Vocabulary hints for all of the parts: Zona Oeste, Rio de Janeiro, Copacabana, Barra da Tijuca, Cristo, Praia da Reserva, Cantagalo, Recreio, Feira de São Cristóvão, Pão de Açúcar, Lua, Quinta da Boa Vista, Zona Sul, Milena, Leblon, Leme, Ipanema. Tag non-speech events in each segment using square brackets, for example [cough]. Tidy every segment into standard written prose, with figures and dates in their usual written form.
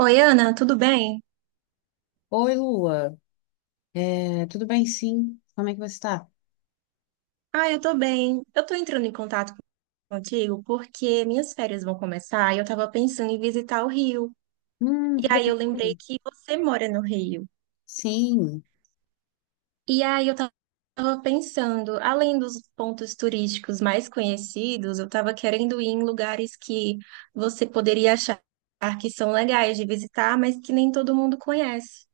Oi, Ana, tudo bem? Oi, Lua. É, tudo bem, sim? Como é que você está? Ah, eu tô bem. Eu tô entrando em contato contigo porque minhas férias vão começar e eu tava pensando em visitar o Rio. E Que aí eu lembrei legal. que você mora no Rio. Sim. E aí eu tava pensando, além dos pontos turísticos mais conhecidos, eu tava querendo ir em lugares que você poderia achar que são legais de visitar, mas que nem todo mundo conhece.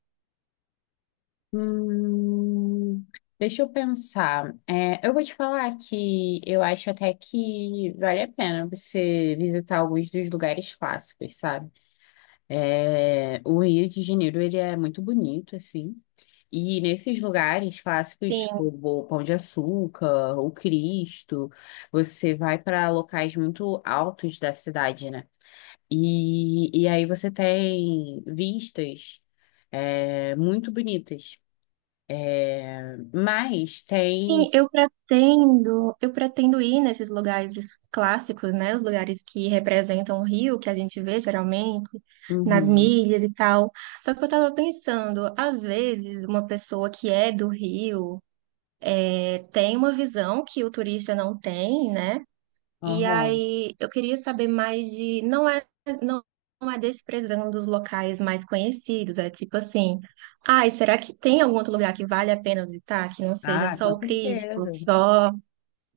Hum, Deixa eu pensar. É, eu vou te falar que eu acho até que vale a pena você visitar alguns dos lugares clássicos, sabe? É, o Rio de Janeiro, ele é muito bonito, assim. E nesses lugares clássicos, tipo Sim. o Pão de Açúcar, o Cristo, você vai para locais muito altos da cidade, né? E aí você tem vistas muito bonitas, mas tem. Sim, eu pretendo ir nesses lugares clássicos, né? Os lugares que representam o Rio, que a gente vê geralmente nas Uhum, milhas e tal. Só que eu tava pensando, às vezes uma pessoa que é do Rio tem uma visão que o turista não tem, né? E aham. aí eu queria saber mais de, não é, não não é desprezando os locais mais conhecidos, é tipo assim, ai, será que tem algum outro lugar que vale a pena visitar, que não seja Ah, só com o Cristo, certeza. só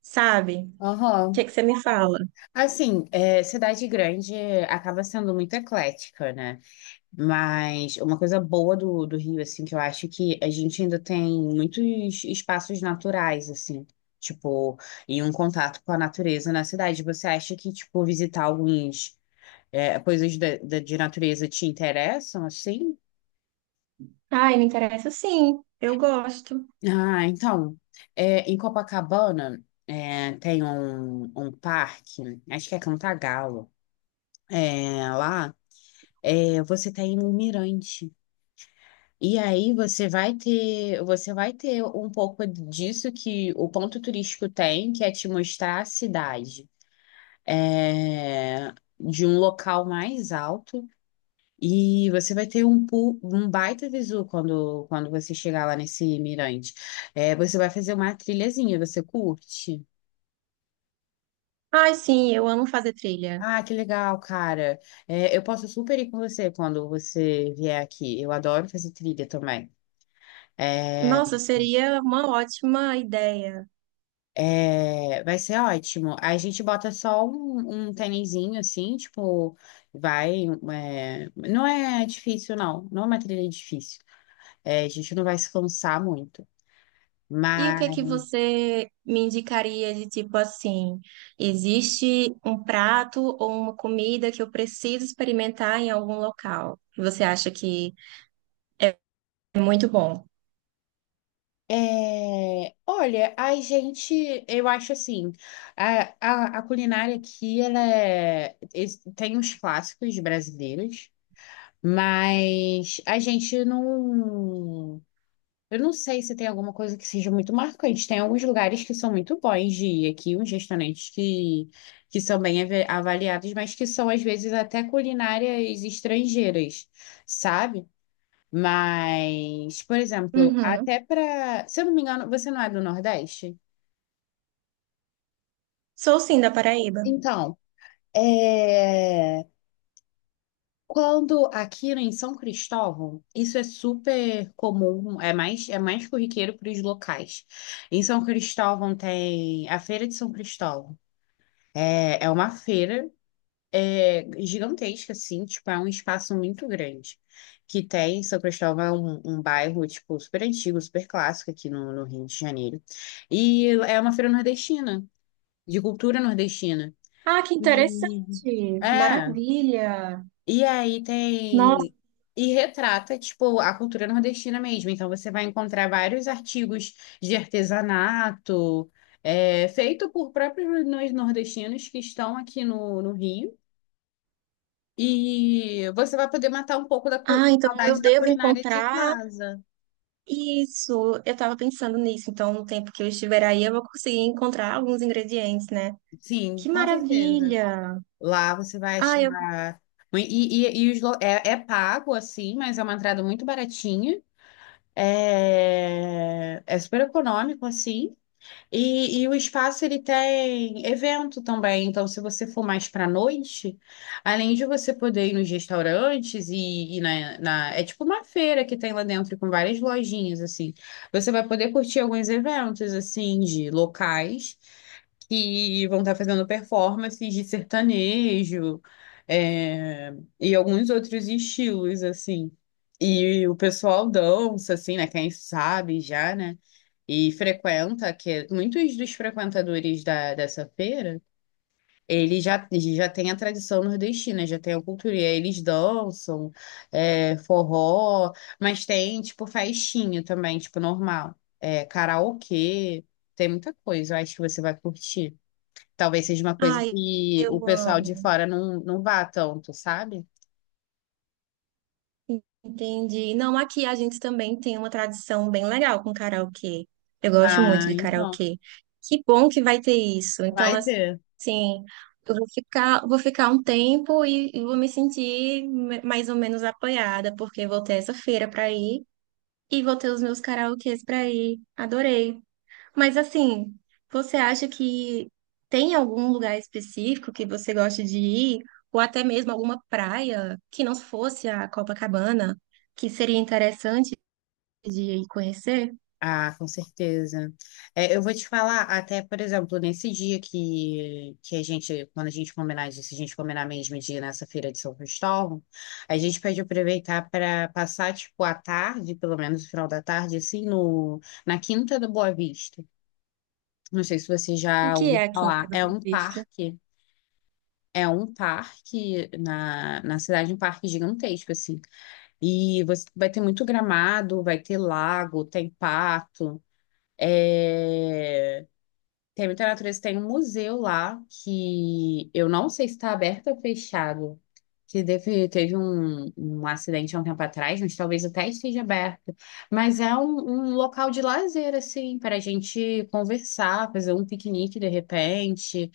sabe? O Aham. que que você me fala? Assim, cidade grande acaba sendo muito eclética, né? Mas uma coisa boa do Rio, assim, que eu acho que a gente ainda tem muitos espaços naturais, assim. Tipo, e um contato com a natureza na cidade. Você acha que, tipo, coisas de natureza te interessam, assim? Ai, me interessa sim. Eu gosto. Ah, então, em Copacabana tem um, parque, acho que é Cantagalo, lá você tem um mirante. E aí você vai ter um pouco disso que o ponto turístico tem, que é te mostrar a cidade é, de um local mais alto. E você vai ter um baita visu quando você chegar lá nesse mirante. É, você vai fazer uma trilhazinha, você curte? Ai, sim, eu amo fazer trilha. Ah, que legal, cara. É, eu posso super ir com você quando você vier aqui. Eu adoro fazer trilha também. É, Nossa, seria uma ótima ideia. Vai ser ótimo. A gente bota só um tênisinho assim, tipo, vai. Não é difícil, não. Não é uma trilha difícil. É, a gente não vai se cansar muito. E Mas. o que é que você me indicaria de tipo assim? Existe um prato ou uma comida que eu preciso experimentar em algum local? Que Você acha que é muito bom? É, olha, a gente, eu acho assim, a culinária aqui, ela tem uns clássicos brasileiros, mas a gente não, eu não sei se tem alguma coisa que seja muito marcante. Tem alguns lugares que são muito bons de ir aqui, uns restaurantes que são bem avaliados, mas que são às vezes até culinárias estrangeiras, sabe? Mas, por exemplo, Uhum. até para, se eu não me engano, você não é do Nordeste? Sou sim da Paraíba. Então, é, quando aqui em São Cristóvão, isso é super comum, é mais corriqueiro para os locais. Em São Cristóvão tem a Feira de São Cristóvão. É uma feira gigantesca, assim, tipo, é um espaço muito grande. Que tem, São Cristóvão é um bairro, tipo, super antigo, super clássico aqui no Rio de Janeiro. E é uma feira nordestina, de cultura nordestina. Ah, que E- interessante. é, Maravilha. e aí Nossa. tem. E retrata, tipo, a cultura nordestina mesmo. Então você vai encontrar vários artigos de artesanato, feito por próprios nordestinos que estão aqui no Rio. E você vai poder matar um pouco da Ah, então eu saudade da devo culinária de encontrar. casa. Isso, eu tava pensando nisso, então no tempo que eu estiver aí eu vou conseguir encontrar alguns ingredientes, né? Sim, Que com certeza. maravilha! Lá você vai Ai, eu, achar. E, e é pago, assim, mas é uma entrada muito baratinha. É super econômico, assim. E o espaço ele tem evento também, então se você for mais para noite, além de você poder ir nos restaurantes e é tipo uma feira que tem lá dentro com várias lojinhas assim, você vai poder curtir alguns eventos assim de locais que vão estar fazendo performances de sertanejo, é, e alguns outros estilos, assim. E o pessoal dança, assim, né? Quem sabe já, né? E frequenta, muitos dos frequentadores dessa feira, eles já têm a tradição nordestina, já tem a cultura, e aí eles dançam, forró, mas tem, tipo, festinha também, tipo, normal. É, karaokê, tem muita coisa, eu acho que você vai curtir. Talvez seja uma coisa ai, que o eu pessoal de amo. fora não vá tanto, sabe? Entendi. Não, aqui a gente também tem uma tradição bem legal com karaokê. Eu gosto muito Ah, de então, karaokê. Que bom que vai ter isso. Então, vai ter. assim, vou ficar um tempo e vou me sentir mais ou menos apoiada, porque vou ter essa feira para ir e vou ter os meus karaokês para ir. Adorei. Mas assim, você acha que tem algum lugar específico que você gosta de ir, ou até mesmo alguma praia que não fosse a Copacabana, que seria interessante de ir conhecer? Ah, com certeza. É, eu vou te falar, até, por exemplo, nesse dia que a gente, quando a gente combinar disso, a gente combinar mesmo de ir nessa feira de São Cristóvão, a gente pode aproveitar para passar, tipo, a tarde, pelo menos o final da tarde, assim, no, na Quinta da Boa Vista. Não sei se você O já que é ouviu aqui em falar. Praia da É Boa um Vista? parque É um parque na cidade, um parque gigantesco, assim. E você vai ter muito gramado, vai ter lago, tem pato, é, tem muita natureza, tem um museu lá que eu não sei se está aberto ou fechado. Que teve um acidente há um tempo atrás, mas talvez até esteja aberto. Mas é um local de lazer, assim, para a gente conversar, fazer um piquenique de repente.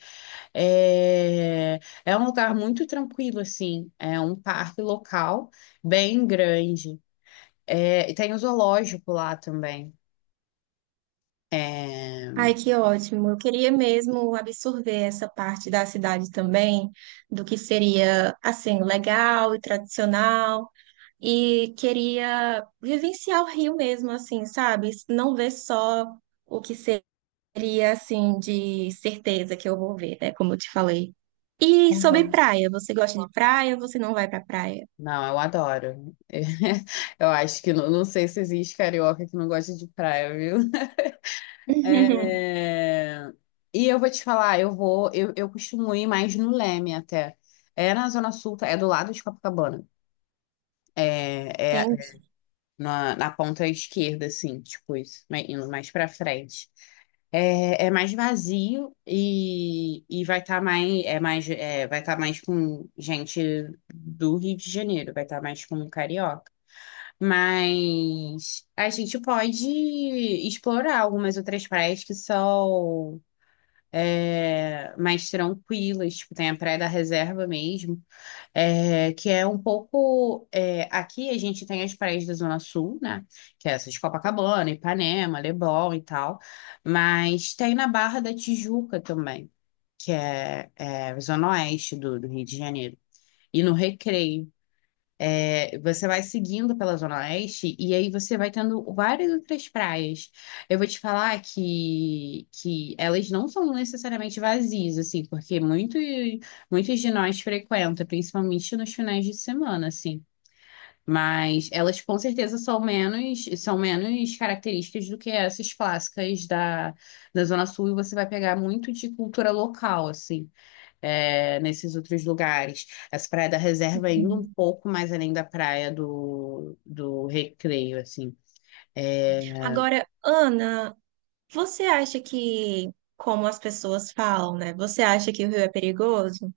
É, é um lugar muito tranquilo, assim. É um parque local bem grande. É, e tem o zoológico lá também. É, Ai, que ótimo! Eu queria mesmo absorver essa parte da cidade também, do que seria assim legal e tradicional. E queria vivenciar o Rio mesmo, assim, sabe? Não ver só o que seria assim de certeza que eu vou ver, né? Como eu te falei. E sobre Uhum. praia, você gosta de praia ou você não vai pra praia? Não, eu adoro. [laughs] Eu acho que não, não sei se existe carioca que não gosta de praia, viu? [laughs] [laughs] É, e eu vou te falar, eu costumo ir mais no Leme até. É na Zona Sul, tá? É do lado de Copacabana. É Entendi. na ponta esquerda, assim, tipo isso, indo mais pra frente. É mais vazio e vai estar mais, é mais, vai tá mais com gente do Rio de Janeiro, vai estar mais com carioca. Mas a gente pode explorar algumas outras praias que são mais tranquilas, tipo, tem a Praia da Reserva mesmo, que é um pouco. Aqui a gente tem as praias da Zona Sul, né? Que é essa de Copacabana, Ipanema, Leblon e tal, mas tem na Barra da Tijuca também, que é a Zona Oeste do Rio de Janeiro. E no Recreio. É, você vai seguindo pela Zona Oeste e aí você vai tendo várias outras praias. Eu vou te falar que elas não são necessariamente vazias, assim, porque muitos de nós frequentam, principalmente nos finais de semana, assim. Mas elas com certeza são menos características do que essas clássicas da Zona Sul e você vai pegar muito de cultura local, assim nesses outros lugares. Essa praia da reserva é indo um pouco mais além da praia do Recreio, assim. É, Agora, Ana, você acha que, como as pessoas falam, né? Você acha que o Rio é perigoso?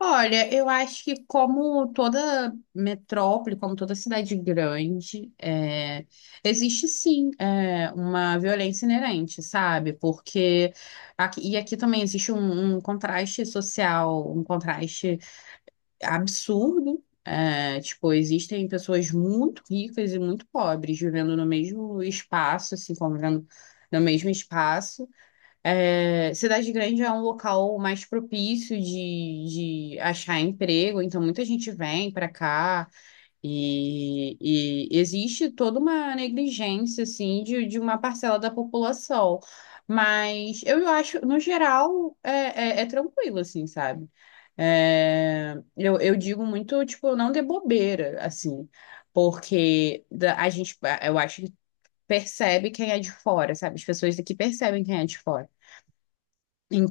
olha, eu acho que como toda metrópole, como toda cidade grande, existe sim uma violência inerente, sabe? Porque aqui também existe um contraste social, um contraste absurdo. É, tipo, existem pessoas muito ricas e muito pobres vivendo no mesmo espaço, assim, convivendo no mesmo espaço. É, cidade grande é um local mais propício de achar emprego, então muita gente vem para cá. E, e existe toda uma negligência, assim, de uma parcela da população. Mas eu acho, no geral, é tranquilo, assim, sabe? É, eu digo muito, tipo, não dê bobeira, assim, porque a gente, eu acho que percebe quem é de fora, sabe? As pessoas daqui percebem quem é de fora.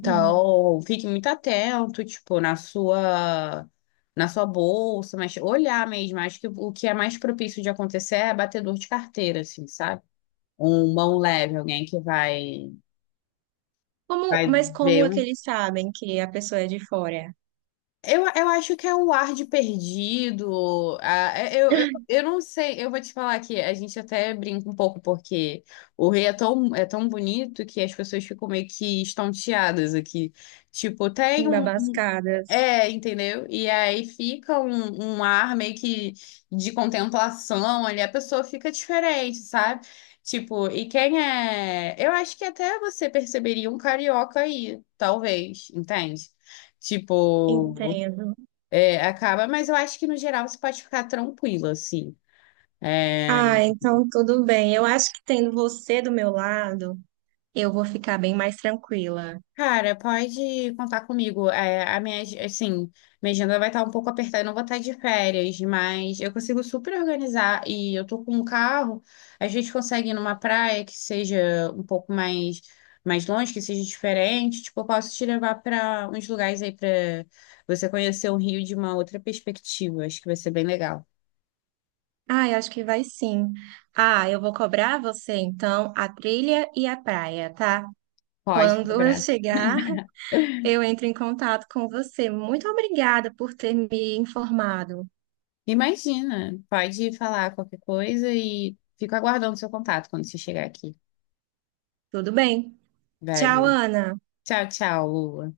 Hum. fique muito atento, tipo, na sua bolsa, mas olhar mesmo, acho que o que é mais propício de acontecer é batedor de carteira, assim, sabe? Um mão leve, alguém que vai Como, vai mas como ver é que um. eles sabem que a pessoa é de fora? Eu acho que é um ar de perdido. Eu não sei, eu vou te falar que a gente até brinca um pouco, porque o Rio é tão bonito que as pessoas ficam meio que estonteadas aqui. Tipo, tem um. Babascadas. Entendeu? E aí fica um ar meio que de contemplação ali, a pessoa fica diferente, sabe? Tipo, e quem é. Eu acho que até você perceberia um carioca aí, talvez, entende? Tipo, Entendo. Acaba, mas eu acho que no geral você pode ficar tranquila, assim. É, Ah, então tudo bem. Eu acho que tendo você do meu lado, eu vou ficar bem mais tranquila. cara, pode contar comigo. É, assim, minha agenda vai estar um pouco apertada, eu não vou estar de férias, mas eu consigo super organizar e eu tô com um carro, a gente consegue ir numa praia que seja um pouco mais longe, que seja diferente. Tipo, eu posso te levar para uns lugares aí para você conhecer o Rio de uma outra perspectiva. Acho que vai ser bem legal. Ah, eu acho que vai sim. Ah, eu vou cobrar você então a trilha e a praia, tá? Pode Quando eu cobrar. chegar, eu entro em contato com você. Muito obrigada por ter me informado. Imagina, pode falar qualquer coisa e fico aguardando seu contato quando você chegar aqui. Tudo bem? Tchau, Velho. Ana. Tchau, tchau, Lua.